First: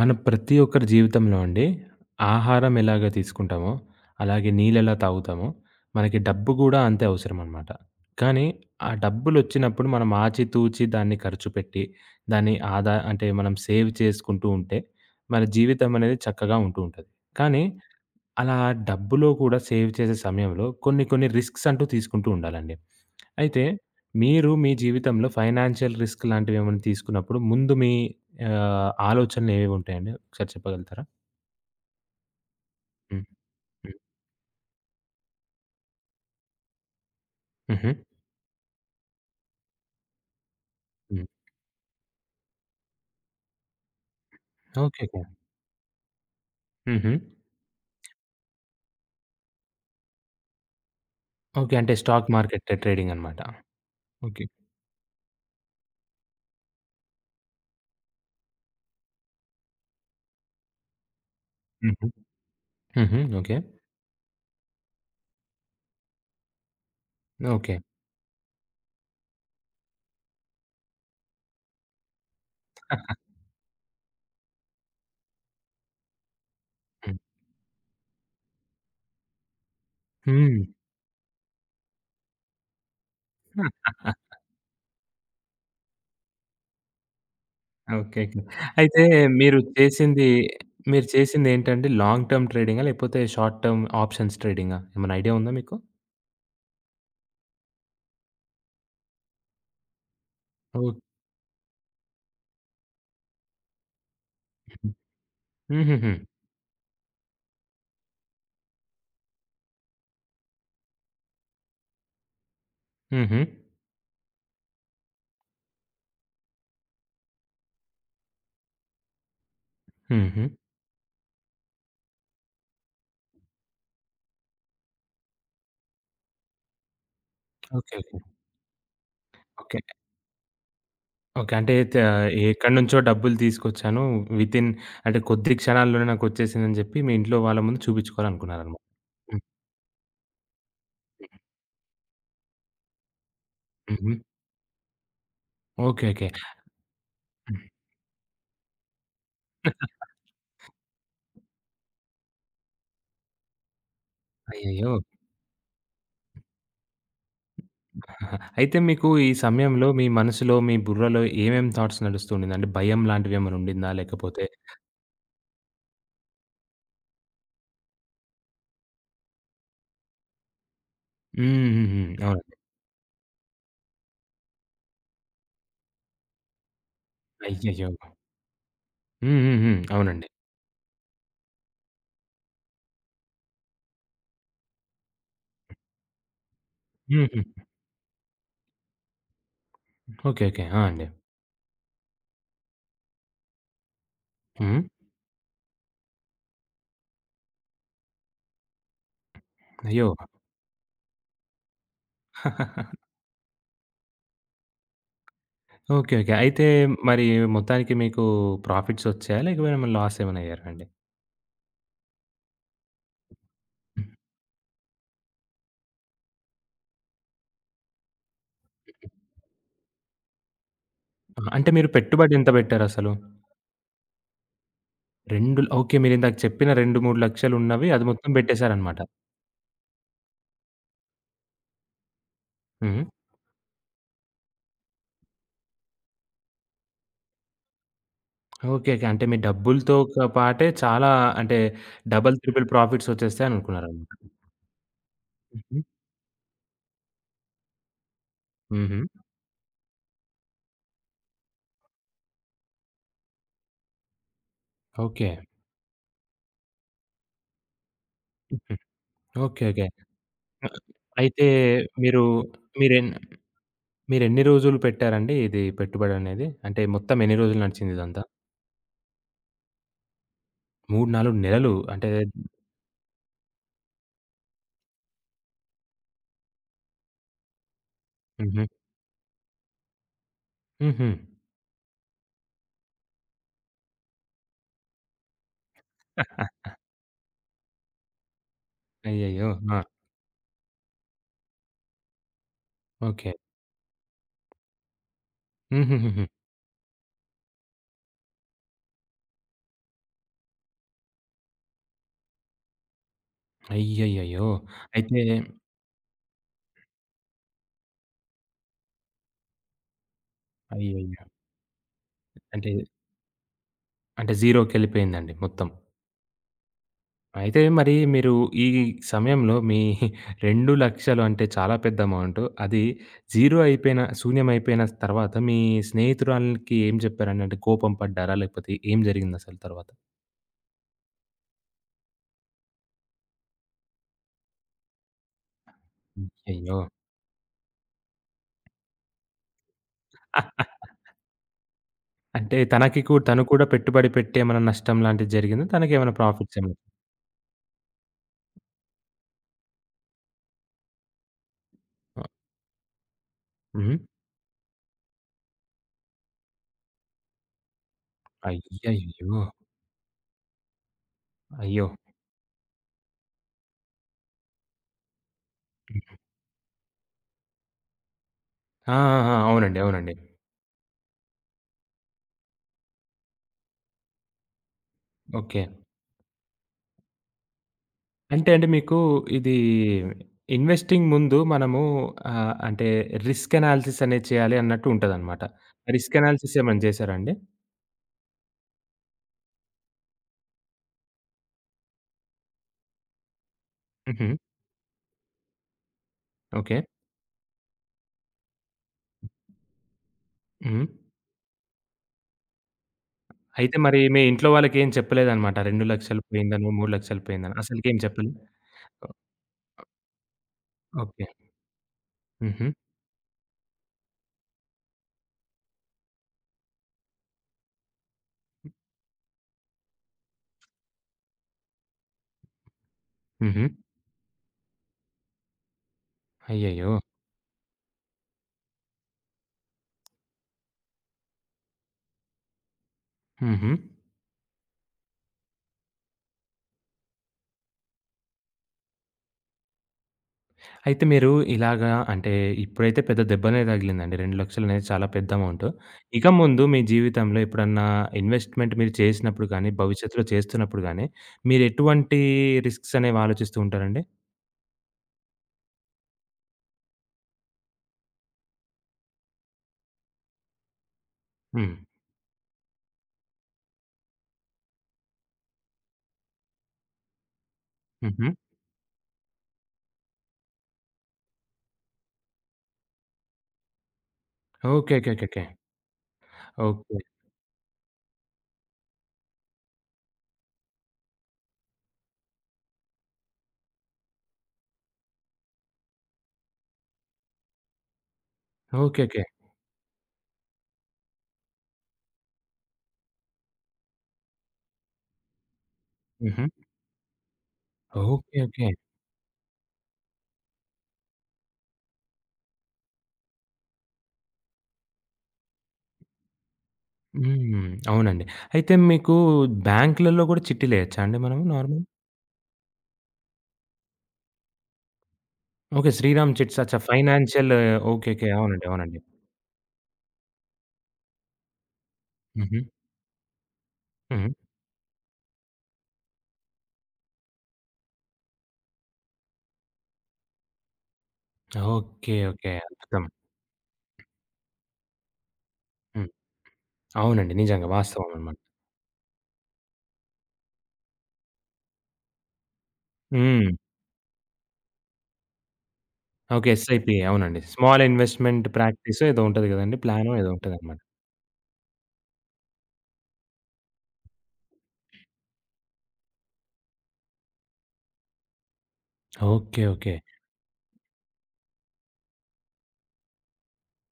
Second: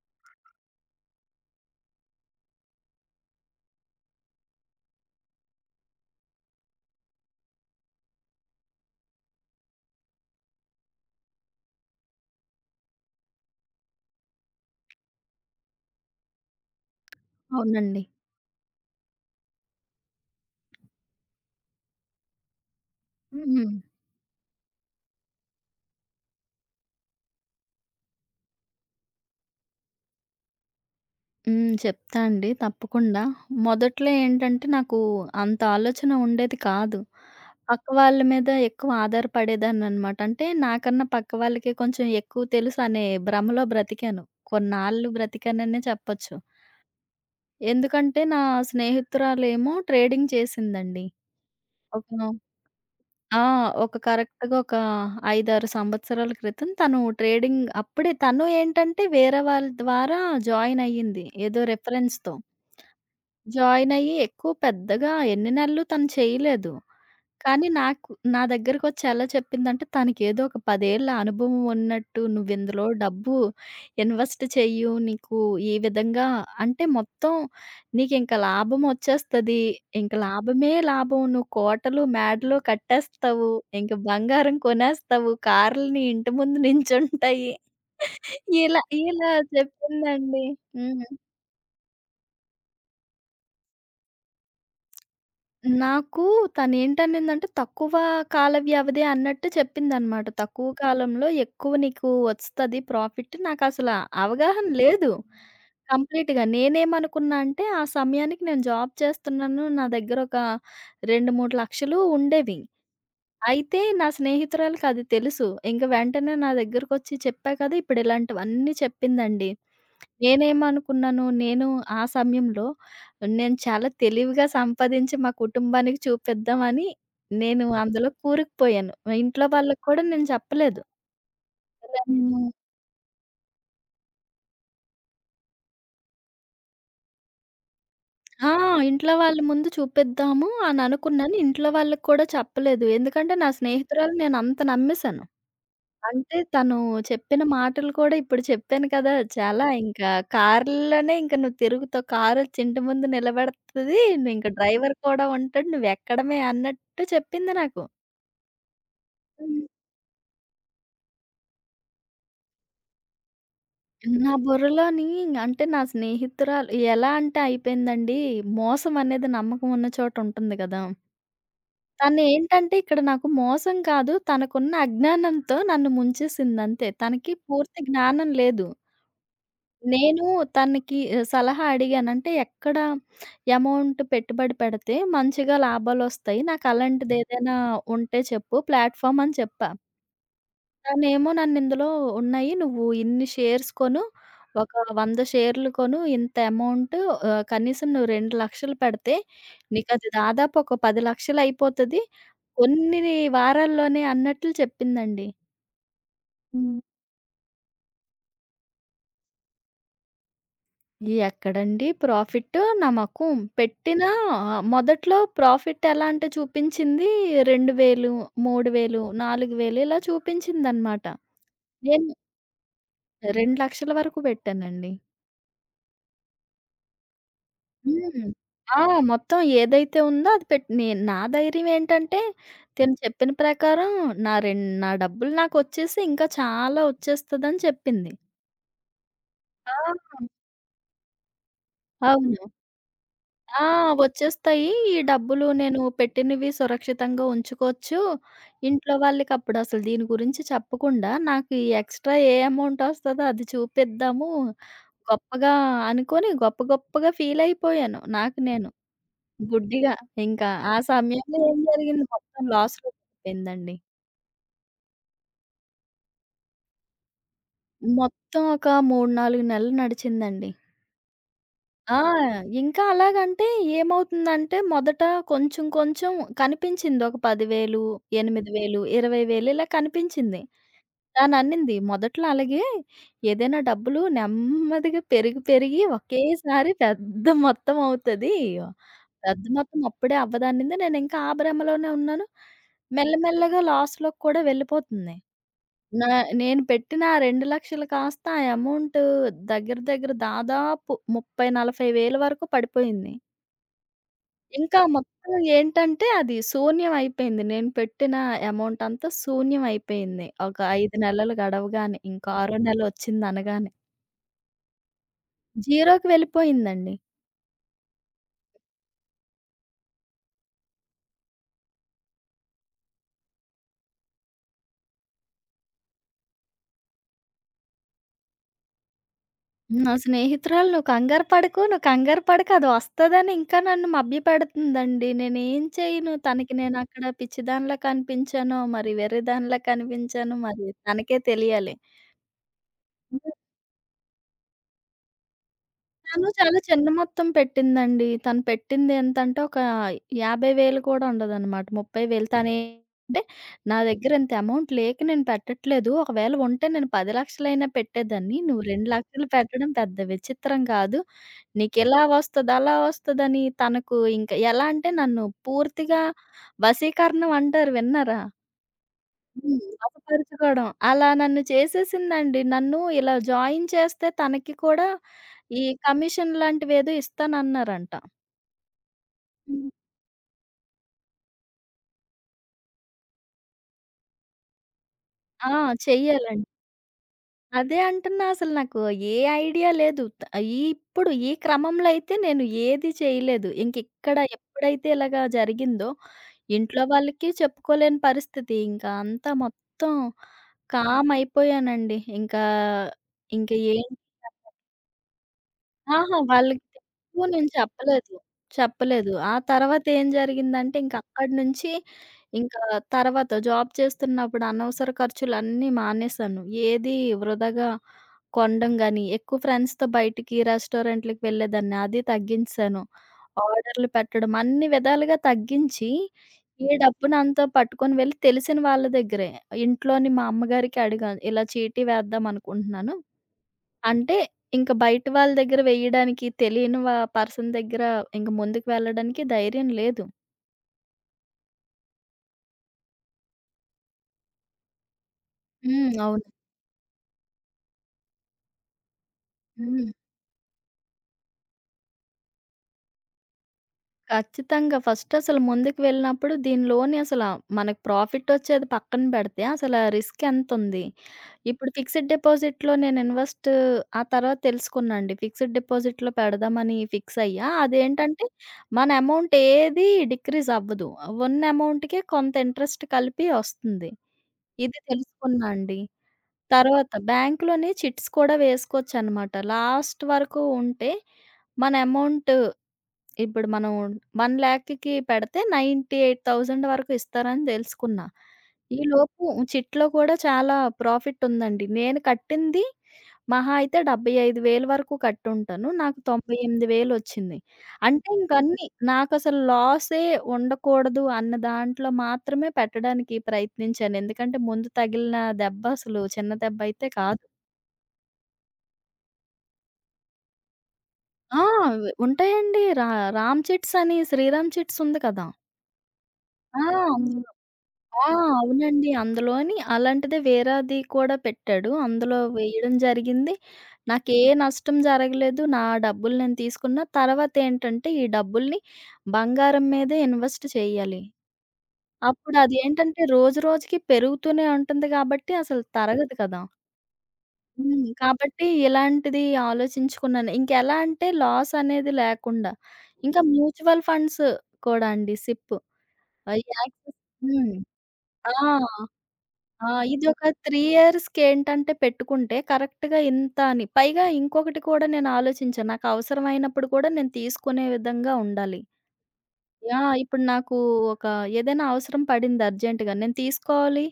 మన ప్రతి ఒక్కరి జీవితంలో అండి ఆహారం ఎలాగ తీసుకుంటామో, అలాగే నీళ్ళెలా తాగుతామో, మనకి డబ్బు గూడా అంతే అవసరమనమాట. కానీ ఆ డబ్బులొచ్చినప్పుడు మనం ఆచితూచి దాన్ని ఖర్చు పెట్టి, దాన్ని ఆదా అంటే మనం సేవ్ చేసుకుంటూ ఉంటే, మన జీవితం అనేది చక్కగా ఉంటూ ఉంటది. కానీ అవునండి. అలా డబ్బులో కూడా సేవ్ చేసే సమయంలో కొన్ని కొన్ని రిస్క్స్ అంటూ తీసుకుంటూ ఉండాలండి. అయితే హ్మ్. మీరు మీ జీవితంలో ఫైనాన్షియల్ రిస్క్ లాంటివేమన్నా తీసుకున్నప్పుడు ముందు మీ ఆలోచనలు ఏవేవి ఉంటాయండి? ఒకసారి చెప్పగలుగుతారా? హ్మ్. చెప్తా అండి తప్పకుండా. హ్మ్. హ్మ్. మొదట్లో ఏంటంటే నాకు అంత ఆలోచన ఉండేది కాదు. పక్క హుహు. వాళ్ళ మీద ఎక్కువ ఆధారపడేదాన్ననమాట. అంటే నాకన్నా హ్మ్. పక్క వాళ్ళకి కొంచెం ఎక్కువ తెలుసు అనే భ్రమలో బ్రతికాను. ఓకే. కొన్నాళ్ళు ఓకే. బ్రతికాననే చెప్పొచ్చు. హుహు. ఎందుకంటే నా స్నేహితురాలేమో ట్రేడింగ్ చేసిందండి. ఓకే. అంటే ఒక స్టాక్ మార్కెట్ ట్రేడింగ్ అనమాట. ఆ! ఒక ఓకే. కరెక్ట్‌గా ఒక 5, 6 సంవత్సరాల క్రితం తను ట్రేడింగ్ అప్పుడే తను ఏంటంటే వేరే వాళ్ళ ద్వారా జాయిన్ అయ్యింది. ఏదో హుహు. రిఫరెన్స్‌తో. హుహు. ఓకే. జాయిన్ అయ్యి ఎక్కువ పెద్దగా ఎన్ని నెలలు తను చేయలేదు. కానీ ఓకే. నాకు నా దగ్గరకొచ్చి ఎలా చెప్పిందంటే, తనకేదో ఒక 10 ఏళ్ల అనుభవం ఉన్నట్టు, "నువ్విందులో డబ్బు ఇన్వెస్ట్ చెయ్యు. నీకు ఈ విధంగా అంటే మొత్తం నీకింక లాభమొచ్చేస్తది. ఇంక హ్మ్. లాభమే లాభం. నువ్వు కోటలు, మేడలు కట్టేస్తావు. ఇంక బంగారం కొనేస్తావు. కార్‌లు నీ ఇంటి ముందు నించుంటాయి." ఓకే. ఓకే. ఇలా అయితే ఇలా మీరు చేసింది, చెప్పిందండి. మీరు హ్మ్. చేసిందేంటండి? లాంగ్ టర్మ్ ట్రేడింగా? లేకపోతే షార్ట్ టర్మ్ ఆప్షన్స్ ట్రేడింగా? ఏమైనా ఐడియా ఉందా మీకు? నాకు తనేంటనిందంటే, తక్కువ కాల వ్యవధి అన్నట్టు చెప్పిందనమాట. తక్కువ ఓకే. కాలంలో ఎక్కువ నీకు వస్తది ప్రాఫిట్. నాకసల అవగాహన లేదు. హుహుహు. కంప్లీట్‌గా. నేనేమనుకున్నా అంటే, ఆ సమయానికి నేను జాబ్ చేస్తున్నాను. నా దగ్గర ఒక 2, 3 లక్షలు ఉండేవి. హుహు. అయితే నా స్నేహితురాలికి అది తెలుసు. ఇంక వెంటనే నా దగ్గరకొచ్చి చెప్పా కదా! ఇప్పుడు ఇలాంటివన్నీ చెప్పిందండి. హుహు. నేనేమనుకున్నాను, ఆ సమయంలో నేను చాలా తెలివిగా సంపాదించి మా కుటుంబానికి చూపిద్దామని నేను ఓకే. అందులో ఓకే. కూరుకుపోయాను. ఇంట్లో ఓకే. వాళ్ళకి కూడా నేను చెప్పలేదు. ఓకే. అంటే త ఇలా నేను ఎక్కడి నుంచో డబ్బులు తీసుకొచ్చాను. వితిన్ అంటే కొద్ది క్షణాల్లోనే నాకొచ్చేసిందని చెప్పి మీ ఇంట్లో వాళ్ళ ముందు ఆ! చూపించుకోవాలనుకున్నారనమాట. ఇంట్లో వాళ్ళ హ్మ్. ముందు చూపిద్దాము అని అనుకున్నాను. ఇంట్లో వాళ్ళకి కూడా చెప్పలేదు. ఎందుకంటే నా హుహు. స్నేహితురాలు నేనంత నమ్మేసాను. ఓకే. ఓకే. అంటే తను చెప్పిన మాటలు కూడా ఇప్పుడు చెప్పాను కదా! చాలా ఇంకా కార్‌లోనే ఇంక నువ్వు తిరుగుతావు. కారొచ్చి ఇంటి ముందు నిలబెడతది. ఇంక అయ్యయ్యో! డ్రైవర్ కూడా ఉంటాడు. నువ్వెక్కడమే అన్నట్టు చెప్పింది నాకు. ఆహాహా! అయితే మీకు ఈ హ్మ్. సమయంలో మీ మనసులో, మీ బుర్రలో ఏమేం థాట్స్ నడుస్తూ ఉండిందండి? భయం లాంటివేమైనా ఉండిందా? నా లేకపోతే బుర్రలోని అంటే నా స్నేహితురాలు ఎలా అంటే అయిపోయిందండి. మోసం అనేది నమ్మకం ఉన్న చోట ఉంటుంది కదా! హ్మ్. హ్మ్. హ్మ్. అవునండి. తనేంటంటే ఇక్కడ నాకు మోసం కాదు. తనకున్న అజ్ఞానంతో నన్ను ముంచేసిందంతే. తనకి పూర్తి అయ్యయ్యో! జ్ఞానం లేదు. హ్మ్. హ్మ్. హ్మ్. నేను అవునండి. తనకి సలహా అడిగాను. అంటే ఎక్కడ అమౌంట్ పెట్టుబడి పెడితే మంచిగా లాభాలొస్తాయి. నాకు హుహు. అలాంటిదేదైనా ఉంటే చెప్పు ప్లాట్‌ఫార్మ్ అని చెప్పా. ఓకే. ఓకే. ఆ! అండి. తనేమో నన్నిందులో ఉన్నాయి. నువ్వు ఇన్ని షేర్స్ కొను. ఒక హ్మ్. 100 షేర్లు కొను. ఇంత అమౌంట్ కనీసం నువ్వు 2,00,000 పెడితే అయ్యో! నీకది దాదాపు ఒక 10,00,000 అయిపోతది. కొన్ని వారాల్లోనే అన్నట్లు చెప్పిందండి. ఓకే. ఓకే. అయితే హ్మ్. మరి మొత్తానికి మీకు ప్రాఫిట్స్ వచ్చాయా? లేకపోతే మరి లాస్ ఏమైనా అయ్యారా అండి? ఎక్కడండి ప్రాఫిట్టు, నమ్మకం. పెట్టిన హ్మ్. మొదట్లో ప్రాఫిట్ ఎలా అంటే చూపించింది 2,000, 3,000, 4,000 ఇలా చూపించిందనమాట. అంటే మీరు నేను పెట్టుబడి ఎంత పెట్టారసలు? 2,00,000 వరకు పెట్టానండి. 2 ఓకే. మీరిందాక చెప్పిన 2, 3 లక్షలు ఉన్నవి అది హ్మ్. మొత్తం ఆ! పెట్టేశారనమాట. మొత్తం ఏదైతే ఉందో అది పెట్ నే నా ధైర్యం ఏంటంటే, తిను హ్మ్. చెప్పిన ప్రకారం నా డబ్బులు నాకొచ్చేసి ఇంకా చాలా వచ్చేస్తదని చెప్పింది. ఓకే. ఓకే. అంటే మీ ఆ! డబ్బులతో క పాటే చాలా అంటే డబుల్, అవును. త్రిబుల్ ప్రాఫిట్స్ వచ్చేస్తాయని ఆ! అనుకున్నారనమాట. వచ్చేస్తాయి. ఈ డబ్బులు హుహు. నేను పెట్టినవి సురక్షితంగా ఉంచుకోవచ్చు. ఇంట్లో హుహు. వాళ్ళకప్పుడు అసలు దీని గురించి చెప్పకుండా, నాకు ఈ ఎక్స్‌ట్రా ఏ అమౌంట్ ఒస్తదో అది చూపిద్దాము ఓకే. గొప్పగా అనుకోని, గొప్ప గొప్పగా ఫీల్ అయిపోయాను నాకు నేను. హుహు. ఓకే. ఓకే. గుడ్డిగా. ఇంకా అ! ఆ సమయంలో అయితే ఏం జరిగింది మీరు మొత్తం లాస్‌లో మీరెన్ పడిపోయిందండి. మీరెన్ని రోజులు పెట్టారండి ఇది పెట్టుబడనేది? అంటే మొత్తం ఎన్ని రోజులు నడిచింది ఇదంతా? మొత్తం ఒక 3, 4 నెలలు నడిచిందండి. 3, 4 నెలలు ఆ! అంటే ఇంకా అలాగంటే ఏమవుతుందంటే మొదట కొంచెం కొంచెం కనిపించింది. ఒక 10,000, హుహు. 8,000, 20,000 ఇలా కనిపించింది. హుహు. తనన్నింది మొదట్లో అలాగే ఏదైనా డబ్బులు నెమ్మదిగా పెరిగి పెరిగి అ! ఒకేసారి పెద్ద మొత్తం అవుతది. పెద్ద అయ్యయ్యో! ఆ! మొత్తం అప్పుడే అవ్వదనింది. నేనింకా ఆ భ్రమలోనే ఉన్నాను. ఓకే. మెల్లమెల్లగా లాస్‌లోకి కూడా వెళ్ళిపోతుంది. నా హుహుహుహు. నేను పెట్టిన ఆ 2,00,000 కాస్త ఆ అమౌంట్ దగ్గర దగ్గర దాదాపు 30, 40 వేల వరకు పడిపోయింది. అయ్యయ్యయ్యో! ఇంకా అయితే మొత్తం ఏంటంటే అది శూన్యం అయిపోయింది. నేను పెట్టిన అమౌంట్ అంతా శూన్యం అయిపోయింది. ఒక 5 అయ్యయ్యో! నెలలు గడవగానే, ఇంకా ఆరో అంటే నెలొచ్చిందనగానే. అంటే జీరోకెళ్ళిపోయిందండి మొత్తం. జీరోకి వెళ్ళిపోయిందండి. అయితే మరి మీరు ఈ సమయంలో మీ 2,00,000 అంటే చాలా పెద్ద అమౌంట్. అది జీరో అయిపోయిన, శూన్యమైపోయిన తర్వాత మీ స్నేహితురాలికి ఏం చెప్పారండి? అంటే కోపం పడ్డారా? లేకపోతే ఏం జరిగిందసలు తర్వాత? నా స్నేహితురాలు "నువ్వు కంగారు పడకు, నువ్వు కంగారు పడకు అది వస్తదని" ఇంకా నన్ను మభ్యపెడుతుందండి. నేనేం చేయను. తనకి అయ్యో! నేనక్కడ పిచ్చిదానిలా కనిపించానో, మరి వెర్రిదానిలా కనిపించానో మరి తనకే తెలియాలి. అంటే తనకి కూ హ్మ్. తను కూడా పెట్టుబడి పెట్టి ఏమైనా నష్టం లాంటిది జరిగిందా? తనకేమైనా తను ప్రాఫిట్స్ చాలా ఏమైనా? చిన్న మొత్తం పెట్టిందండి. తను పెట్టింది ఎంతంటే ఒక 50,000 కూడా ఉండదనమాట. ఆ! 30,000 తనేంటంటే "నా హ్మ్. దగ్గర ఇంత అమౌంట్ లేక నేను పెట్టట్లేదు. ఒకవేళ ఉంటే నేను 10,00,000 అయినా పెట్టేదాన్ని. నువ్వు 2,00,000 అయ్యయ్యో! పెట్టడం పెద్ద విచిత్రం కాదు. అయ్యో! నీకిలా వస్తది, అలా వస్తదని తనకు ఇంక ఎలా అంటే నన్ను పూర్తిగా వశీకరణం అంటారు విన్నారా? ఆ! ఆ! ఆ! హ్మ్. అవునండి. అవునండి. వశపరచుకోవడం. అలా నన్ను చేసేసిందండి. నన్ను ఇలా జాయిన్ చేస్తే తనకి కూడా ఓకే. ఈ కమిషన్ లాంటివేదో ఇస్తానన్నారంట. అంటే అండి మీకు ఇది హ్మ్. ఇన్వెస్టింగ్ ముందు మనము అంటే రిస్క్ అనాలిసిస్ అనేది చేయాలి అన్నట్టు ఉంటదనమాట. ఆ! రిస్క్ చెయ్యాలండి. అనాలిసిస్ ఏమైనా చేసారా అండి? అదే అంటున్నా అసలు నాకు ఏ ఐడియా లేదు. ఈ ఇప్పుడు ఈ క్రమంలో అయితే నేను ఏది చేయలేదు. ఇంకిక్కడ హుహు. ఎప్పుడైతే ఇలాగా జరిగిందో ఓకే. ఇంట్లో వాళ్ళకి చెప్పుకోలేని పరిస్థితి. ఇంకా అంతా మొత్తం హ్మ్. కామ్ అయిపోయానండి. ఇంకా, ఇంకా అయితే ఏం మరి మీ ఇంట్లో వాళ్ళకేం చెప్పలేదనమాట. అహా! 2,00,000 వాళ్ళకి పోయిందనో, 3,00,000 ఎక్కువ నేను పోయిందనో అసలకేం చెప్పలేదు. చెప్పలే? చెప్పలేదు. ఆ తర్వాత ఏం జరిగిందంటే ఇంక ఓకే. అక్కడి నుంచి ఇంకా హుహు. తర్వాత జాబ్ చేస్తున్నప్పుడు అనవసర ఖర్చులన్నీ మానేశాను. ఏది వృధాగా కొనడం గాని, ఎక్కువ ఫ్రెండ్స్‌తో బయటికి రెస్టారెంట్‌లకి వెళ్ళేదాన్ని. అది తగ్గించేశాను. హుహు. ఆర్డర్‌లు పెట్టడం అన్ని విధాలుగా తగ్గించి, ఈ అయ్యయ్యో! డబ్బునంతా పట్టుకొని వెళ్ళి తెలిసిన వాళ్ళ దగ్గరే ఇంట్లోని మా అమ్మగారికి అడిగాను. ఇలా చీటీ వేద్దాం అనుకుంటున్నాను. హుహు. అంటే ఇంక బయట వాళ్ళ దగ్గర వేయడానికి తెలియని వ పర్సన్ దగ్గర ఇంక ముందుకు వెళ్ళడానికి ధైర్యం లేదు. అయితే మీరు ఇలాగా అంటే ఇప్పుడైతే పెద్ద దెబ్బనే తగిలిందండి. 2,00,000 అనేది చాలా పెద్ద అమౌంట్. హ్మ్. అవును. ఇక ముందు మీ జీవితంలో ఎప్పుడన్నా ఇన్వెస్ట్‌మెంట్ మీరు చేసినప్పుడు గానీ, హ్మ్. భవిష్యత్తులో చేస్తున్నప్పుడు గానీ, మీరు ఎటువంటి రిస్క్స్ అనేవి ఆలోచిస్తూ ఉంటారండి? ఖచ్చితంగా. ఫస్ట్ అసలు ముందుకు వెళ్ళినప్పుడు దీనిలోని అసల మనకు ప్రాఫిట్ వచ్చేది పక్కన పెడితే అసల రిస్క్ ఎంతుంది? ఇప్పుడు హ్మ్. ఫిక్స్డ్ డిపాజిట్‌లో నేను ఇన్వెస్ట్ ఆ తర్వాత తెలుసుకున్నా అండి. ఫిక్స్డ్ డిపాజిట్‌లో పెడదామని ఫిక్స్ అయ్యా. అదేంటంటే హుహు. మన అమౌంట్ ఏది డిక్రీజ్ అవ్వదు. ఉన్న అమౌంట్‌కే కొంత ఇంట్రెస్ట్ కలిపి వస్తుంది. ఇది ఓకే. ఓకే. ఓకే. ఓకే. తెలుసుకున్నా అండి. తర్వాత ఓకే. బ్యాంక్‌లోనే చిట్స్ కూడా వేసుకోవచ్చనమాట. లాస్ట్ వరకు ఉంటే మన అమౌంట్ ఇప్పుడు మనం 1,00,000కి పెడితే 98,000 వరకు ఇస్తారని తెలుసుకున్నా. ఓకే. ఓకే. ఈలోపు చిట్‌లో కూడా చాలా ప్రాఫిట్ ఉందండి. నేను కట్టింది మహా అయితే 75,000 వరకు కట్టుంటాను. నాకు హుహు. 98,000 వచ్చింది. అంటే ఓకే. ఇంకన్నీ ఓకే. నాకసలు లాసే ఉండకూడదు అన్న దాంట్లో మాత్రమే పెట్టడానికి ప్రయత్నించాను. ఎందుకంటే ముందు తగిలిన దెబ్బ అసలు చిన్న దెబ్బ అయితే కాదు. హ్మ్. అవునండి. అయితే మీకు బ్యాంకులలో గూడా చిట్టీలేయొచ్చా అండి మనము ఆ! నార్మల్? ఉంటాయండి. రామ్ చిట్స్ అని శ్రీరామ్ చిట్స్ ఉంది కదా! ఓకే. శ్రీరామ్ చిట్స్ ఆ! అచ్చా ఫైనాన్షియల్ ఆ! ఓకే. ఓకే. అవునండి. అవునండి. అవునండి. అందులోని అలాంటిదే వేరేది కూడా పెట్టాడు. అందులో హుహు. వేయడం జరిగింది. నాకే హ్మ్. నష్టం జరగలేదు. నా డబ్బులు నేను తీసుకున్నా. తర్వాతేంటంటే ఈ డబ్బుల్ని బంగారం మీదే ఇన్వెస్ట్ చేయాలి. ఓకే. అప్పుడు ఓకే. అదేంటంటే అద్భుతం. రోజు రోజుకి పెరుగుతూనే ఉంటుంది కాబట్టి అసలు హ్మ్. తరగదు కదా! అవునండి. నిజంగా హ్మ్. వాస్తవం అనమాట. కాబట్టి ఇలాంటిది ఆలోచించుకున్నాను. ఇంకెలా అంటే లాస్ అనేది లేకుండా. ఇంకా హ్మ్. మ్యూచువల్ ఫండ్స్ కూడా అండి సిప్. ఆహ్, ఓకే. ఎస్ఐపి యాక్సిస్ అవునండి. హ్మ్. స్మాల్ ఆ! ఇన్వెస్ట్‌మెంట్ ప్రాక్టీసో ఏదో ఉంటది ఆ! గదండీ. ప్లానో ఇదొక ఏదో 3 ఉంటదనమాట. ఇయర్స్‌కేంటంటే పెట్టుకుంటే కరెక్ట్‌గా ఇంత అని. పైగా ఇంకొకటి కూడా నేను ఆలోచించాను. నాకు అవసరమైనప్పుడు కూడా నేను తీసుకునే విధంగా ఉండాలి. ఓకే. ఓకే. యాహ్! ఇప్పుడు నాకు ఒక ఏదైనా అవసరం పడింది అర్జెంట్‌గా. నేను తీసుకోవాలి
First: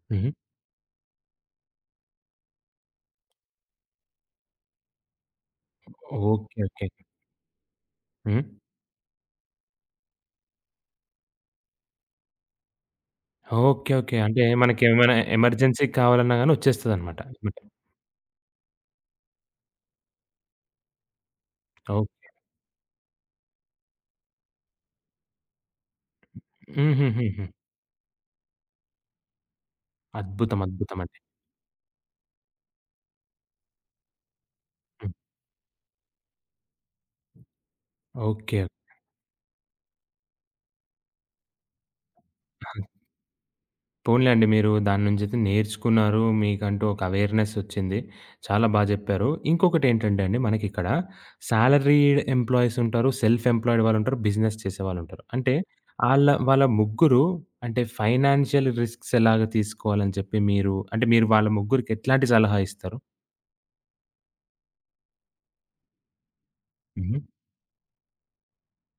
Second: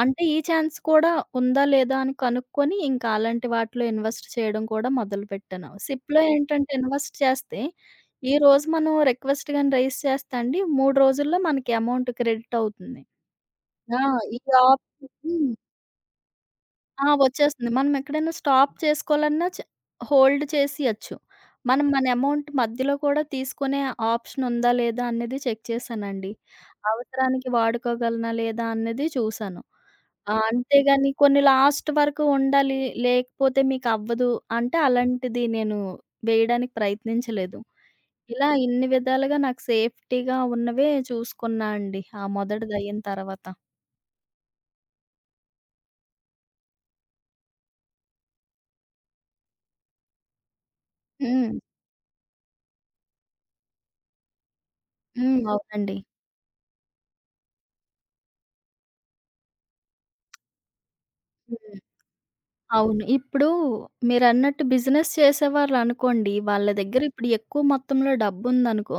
అంటే హుహు. ఈ ఛాన్స్ కూడా ఉందా? లేదా? అని కనుక్కొని ఇంకా అలాంటి వాటిలో ఇన్వెస్ట్ చేయడం కూడా మొదలుపెట్టాను. సిప్‌లో ఓకే. ఏంటంటే ఓకే. ఇన్వెస్ట్ చేస్తే హ్మ్. ఈరోజు మనం రిక్వెస్ట్ గాని రైజ్ చేస్తే అండి 3 రోజుల్లో మనకి అమౌంట్ క్రెడిట్ అవుతుంది. ఓకే. ఆ! ఓకే. ఈ అంటే ఆప్షన్ మనకేమైనా హ్మ్. ఎమర్జెన్సీ కావాలన్నా గాని ఆ! వచ్చేస్తదనమాట. వచ్చేస్తుంది. మనం ఎక్కడైనా స్టాప్ చేసుకోవాలన్నా హోల్డ్ చేసియచ్చు. మనం మన ఓకే. అమౌంట్ మధ్యలో కూడా తీసుకునే ఆప్షన్ ఉందా? లేదా? అనేది చెక్ చేశానండి. హుహుహుహు. అవసరానికి వాడుకోగలనా? లేదా? అన్నది చూశాను. ఆ! అద్భుతం. అద్భుతం అంతేగాని అండి. కొన్ని లాస్ట్ వరకు ఉండాలి. లేకపోతే మీకవ్వదు అంటే హ్మ్. అలాంటిది నేను వేయడానికి ప్రయత్నించలేదు. ఇలా ఓకే. ఇన్ని విధాలుగా నాకు సేఫ్టీగా ఉన్నవే చూసుకున్నా అండి. ఆ మొదటిదయిన తర్వాత. పోన్లేండి. మీరు దాని నుంచైతే నేర్చుకున్నారు. మీకంటూ ఒక అవేర్‌నెస్ ఒచ్చింది. చాలా బా జెప్పారు. ఇంకొకటేంటంటే అండి మనకిక్కడ హ్మ్. సాలరీడ్ ఎంప్లాయీస్ ఉంటారు. సెల్ఫ్ ఎంప్లాయిడ్ వాళ్ళుంటారు. బిజినెస్ చేసేవాళ్ళుంటారు. హ్మ్. అంటే అవునండి. ఆళ్ళ వాళ్ళ ముగ్గురు అంటే ఫైనాన్షియల్ రిస్క్స్ ఎలాగా తీసుకోవాలని చెప్పి మీరు వాళ్ళ హ్మ్. ముగ్గురికి ఎట్లాంటి సలహా ఇస్తారు? అవును. ఇప్పుడు మీరన్నట్టు బిజినెస్ చేసేవాళ్ళనుకోండి, వాళ్ళ దగ్గర హుహు. ఇప్పుడు ఎక్కువ మొత్తంలో డబ్బుందనుకో,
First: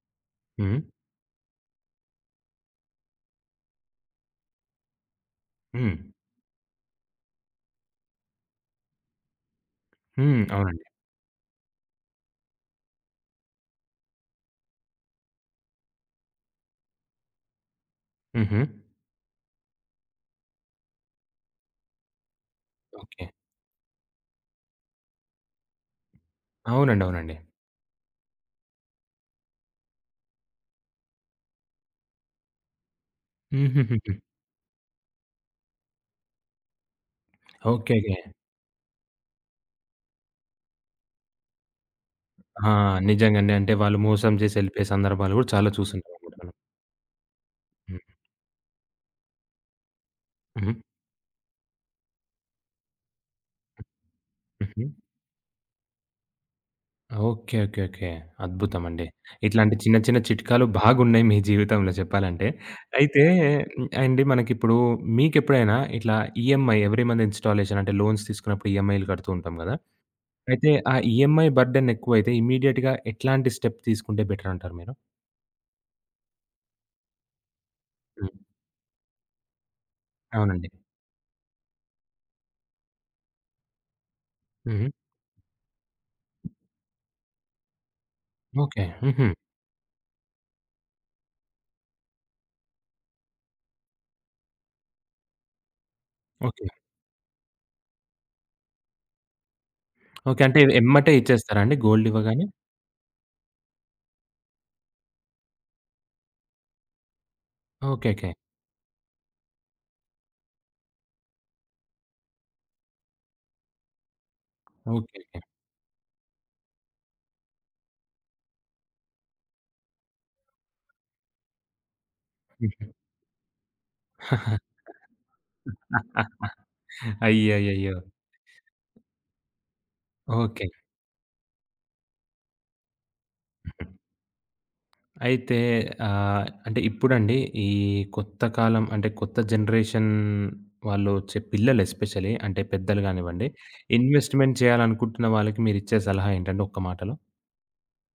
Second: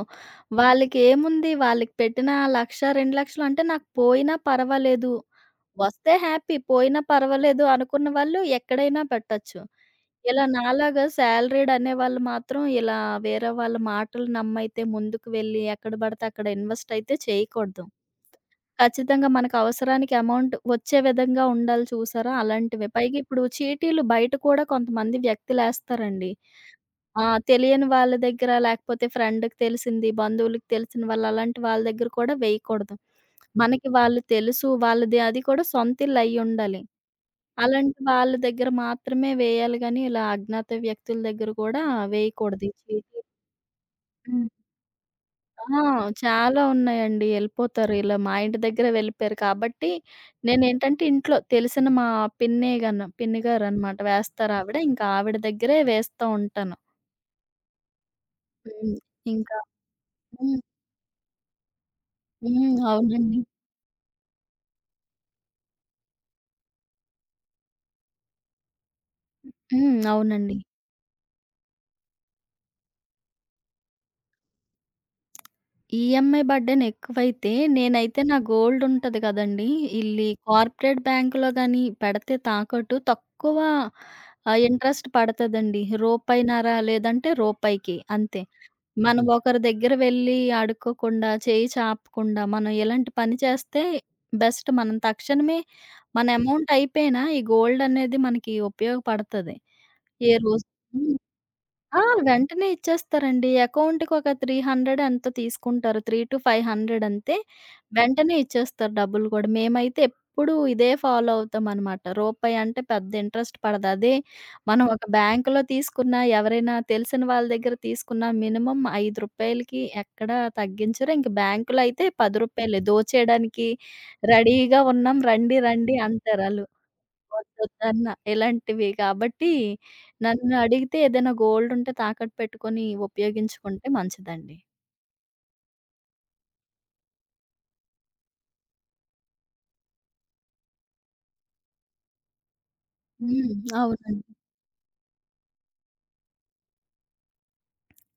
వాళ్ళకేముంది హ్మ్. వాళ్ళకి ఏముంది, వాళ్ళకి పెట్టిన 1,00,000, 2,00,000 అంటే నాకు పోయినా పర్వాలేదు, హ్మ్. వస్తే హ్యాపీ పోయినా పర్వాలేదు అనుకున్న వాళ్ళు ఎక్కడైనా పెట్టొచ్చు. హ్మ్. ఇలా అవునండి. నాలాగా సాలరీడ్ అనేవాళ్ళు మాత్రం ఇలా వేరే వాళ్ళ మాటలు నమ్మయితే ముందుకు వెళ్ళి ఎక్కడ పడితే అక్కడ ఇన్వెస్ట్ అయితే చేయకూడదు. హుహు. ఖచ్చితంగా. మనకవసరానికి అమౌంట్ వచ్చే విధంగా ఉండాలి చూసారా? అలాంటివే. పైగా ఓకే. ఇప్పుడు చీటీలు బయట కూడా కొంతమంది వ్యక్తులేస్తారండి. అవునండి. ఆ! అవునండి. తెలియని వాళ్ళ దగ్గర లేకపోతే ఫ్రెండ్‌కి తెలిసింది, బంధువులకి తెలిసిన వాళ్ళు అలాంటి వాళ్ళ దగ్గర కూడా వేయకూడదు. మనకి హుహుహుహు. వాళ్ళు తెలుసు. వాళ్ళది అది కూడా సొంతిల్లు అయ్యుండాలి. ఓకే. అలాంటి ఓకే. వాళ్ళ దగ్గర మాత్రమే వేయాలి గానీ, ఇలా అజ్ఞాత వ్యక్తుల దగ్గర కూడా వేయకూడదు ఆ! ఈ చీటీ. నిజంగానే. అంటే వాళ్ళు మోసం హ్మ్. చేసి ఎళ్ళిపోయే సందర్భాలు గూడా చాలా ఆ! చూసుంటామనమాట మనం. చాలా ఉన్నాయండి. ఎళ్ళిపోతారు. హ్మ్. ఇలా మా ఇంటి దగ్గర వెళ్ళిపోయారు కాబట్టి, హుహు. నేనేంటంటే ఇంట్లో తెలిసిన మా పిన్ని గారనమాట వేస్తారావిడ. హుహు. ఇంకా ఆవిడ దగ్గరే వేస్తా ఉంటాను. ఓకే. ఓకే. ఓకే. హ్మ్. అద్భుతమండి. ఇంకా ఇట్లాంటి చిన్న చిన్న హ్మ్. చిట్కాలు బాగున్నాయి మీ జీవితంలో చెప్పాలంటే. హ్మ్. అయితే అవునండి. అండి మనకిప్పుడు మీకెప్పుడైనా ఇట్లా ఈఎంఐ ఎవ్రీ మంత్ ఇన్‌స్టాలేషన్ అంటే లోన్స్ తీసుకున్నప్పుడు ఈఎంఐలు కడుతూ ఉంటాం గదా! హ్మ్. అవునండి. అయితే ఆ ఈఎంఐ బర్డెన్ ఎక్కువైతే ఇమ్మీడియేట్‌గా ఎట్లాంటి స్టెప్ తీసుకుంటే బెటర్ అంటారు మీరు? ఈఎంఐ బర్డెన్ ఎక్కువైతే నేనైతే హ్మ్. నా గోల్డ్ ఉంటది కదండీ! ఇల్లి అవునండి. కార్పొరేట్ బ్యాంక్‌లో గాని పెడితే తాకట్టు తక్కువ హుహు. ఇంట్రెస్ట్ పడతదండి. రూపాయిన్నర లేదంటే రూపాయికి అంతే. ఓకే. మనం హుహు. ఒకరి దగ్గర వెళ్ళి అడుక్కోకుండా, చేయి చాపకుండా, మనం ఎలాంటి పని చేస్తే బెస్ట్ మనం తక్షణమే మన హ్మ్. ఓకే. అమౌంట్ అయిపోయినా ఈ గోల్డ్ అనేది మనకి ఉపయోగపడతది. ఏ ఓకే. అంటే రోజు ఎమ్మటే హ్మ్. ఇచ్చేస్తారా అండి ఆ! గోల్డ్ ఇవ్వగానే? వెంటనే ఇచ్చేస్తారండి. అకౌంట్‌కి ఒక 300 ఎంతో తీసుకుంటారు. 3-500 అంతే. ఓకే. ఓకే. వెంటనే ఇచ్చేస్తారు డబ్బులు కూడా. మేమైతే ఎప్పుడూ ఇదే ఫాలో అవుతామనమాట. రూపాయి అంటే పెద్ద ఇంట్రెస్ట్ పడదు. అదే మనం ఒక ఓకే. ఓకే. బ్యాంకులో తీసుకున్నా, ఎవరైనా తెలిసిన వాళ్ళ దగ్గర తీసుకున్నా మినిమమ్ రూ. 5కి ఎక్కడా తగ్గించరు. ఇంక బ్యాంకులో అయితే రూ. 10 హుహు. దోచేయడానికి రెడీగా ఉన్నాం రండి రండి అంటారాళ్ళు. అయ్యయ్యయ్యో! వద్దొద్దన్న. ఇలాంటివి కాబట్టి నన్ను ఓకే. అడిగితే ఏదైనా గోల్డ్ ఉంటే తాకట్టు పెట్టుకొని ఉపయోగించుకుంటే మంచిదండి. అయితే ఆహ్, అంటే ఇప్పుడండి ఈ కొత్త కాలం అంటే కొత్త జనరేషన్ వాళ్ళొచ్చే పిల్లలు ఎస్పెషల్లీ అంటే పెద్దలు గానివ్వండి, హ్మ్. అవునండి. ఇన్వెస్ట్‌మెంట్ చేయాలనుకుంటున్న వాళ్ళకి మీరిచ్చే సలహా ఏంటండి ఒక్క మాటలో?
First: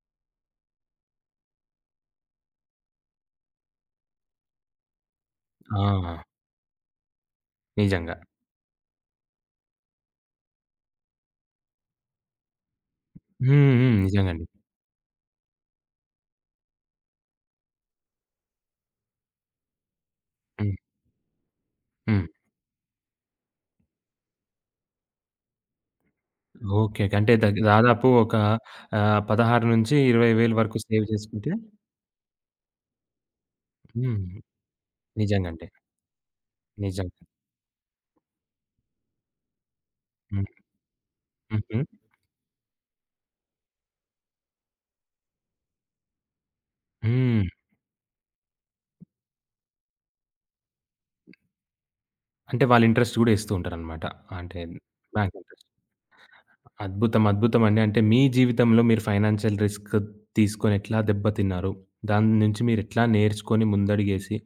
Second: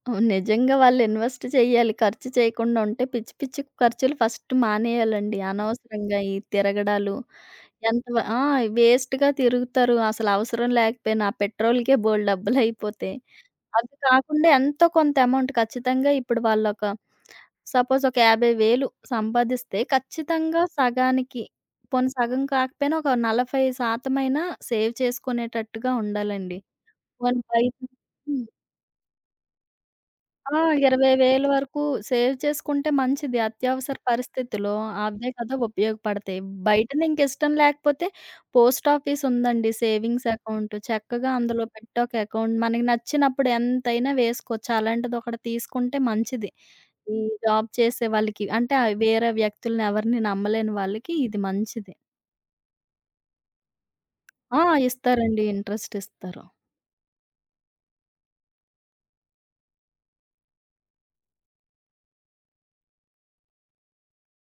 అవును. నిజంగా వాళ్ళు ఇన్వెస్ట్ చేయాలి. ఖర్చు చేయకుండా ఉంటే పిచ్చి పిచ్చి ఖర్చులు ఫస్ట్ మానేయాలండి. అనవసరంగా ఆ! ఈ తిరగడాలు ఎంత నిజంగా. వ ఆ! వేస్ట్‌గా తిరుగుతారు. అసలు అవసరం లేకపోయినా ఆ పెట్రోల్‌కే బోలెడు డబ్బులయిపోతాయి. హ్మ్. హ్మ్. అది నిజంగండి. కాకుండా ఎంతో కొంత అమౌంట్ ఖచ్చితంగా ఇప్పుడు వాళ్ళొక సపోజ్ ఒక 50,000 సంపాదిస్తే ఖచ్చితంగా హ్మ్. సగానికి, పోనీ హ్మ్. సగం కాకపోయినా ఒక 40% అయినా సేవ్ చేసుకునేటట్టుగా ఉండాలండి. ఓకే. ఓకే. అంటే పోనీ దగ్ బయట దాదాపు ఒక హ్మ్. 16-20,000 ఆ! వరకు సేవ్ 20,000 చేసుకుంటే వరకు సేవ్ చేసుకుంటే మంచిది. అత్యవసర హ్మ్. పరిస్థితిలో అవే కదా నిజంగండి. ఉపయోగపడతాయి. బయటది నిజంగా. ఇంకిష్టం లేకపోతే పోస్ట్ ఆఫీస్ ఉందండి సేవింగ్స్ హ్మ్. అకౌంట్. చక్కగా అందులో హుహు. పెట్టి ఒక అకౌంట్ మనకి నచ్చినప్పుడు ఎంతైనా వేసుకోవచ్చు. అలాంటిది ఒకటి తీసుకుంటే మంచిది. ఈ హ్మ్. జాబ్ చేసే వాళ్ళకి అంటే వేరే వ్యక్తులని ఎవరిని నమ్మలేని వాళ్ళకి ఇది మంచిది. అంటే వాళ్ళు ఇంట్రెస్ట్ గూడా ఎస్తూ ఉంటారనమాట. అంటే ఆ! బ్యాంక్ ఇస్తారండి. ఇంట్రెస్ట్. ఇంట్రెస్ట్ ఇస్తారు. అద్భుతం. అద్భుతమండి. అంటే మీ జీవితంలో మీరు ఫైనాన్షియల్ రిస్క్ తీసుకొని ఎట్లా దెబ్బతిన్నారు? దాని నుంచి మీరెట్లా నేర్చుకొని ముందడుగేసి,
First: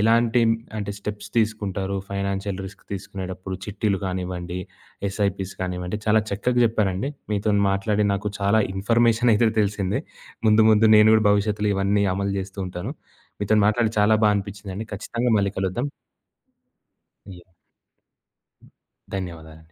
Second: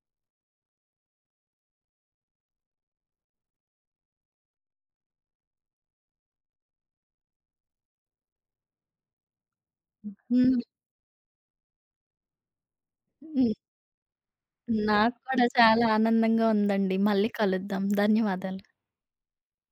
ఎలాంటి అంటే స్టెప్స్ తీసుకుంటారు ఫైనాన్షియల్ రిస్క్ తీసుకునేటప్పుడు? చిట్టీలు కానివ్వండి, ఎస్ఐపీస్ కానివ్వండి, చాలా చక్కగా చెప్పారండి. మీతోని మాట్లాడి నాకు చాలా ఇన్ఫర్మేషన్ అయితే తెలిసింది. హ్మ్. ముందు ముందు నేను గూడా భవిష్యత్తులో ఇవన్నీ అమలు జేస్తూ ఉంటాను. హ్మ్. మీతోని మాట్లాడి చాలా బా అనిపించిందండి. నాకు ఖచ్చితంగా కూడా మళ్ళీ చాలా కలుద్దాం. ఆనందంగా ఉందండి. మళ్ళీ కలుద్దాం. ధన్యవాదాలు. ధన్యవాదాలు.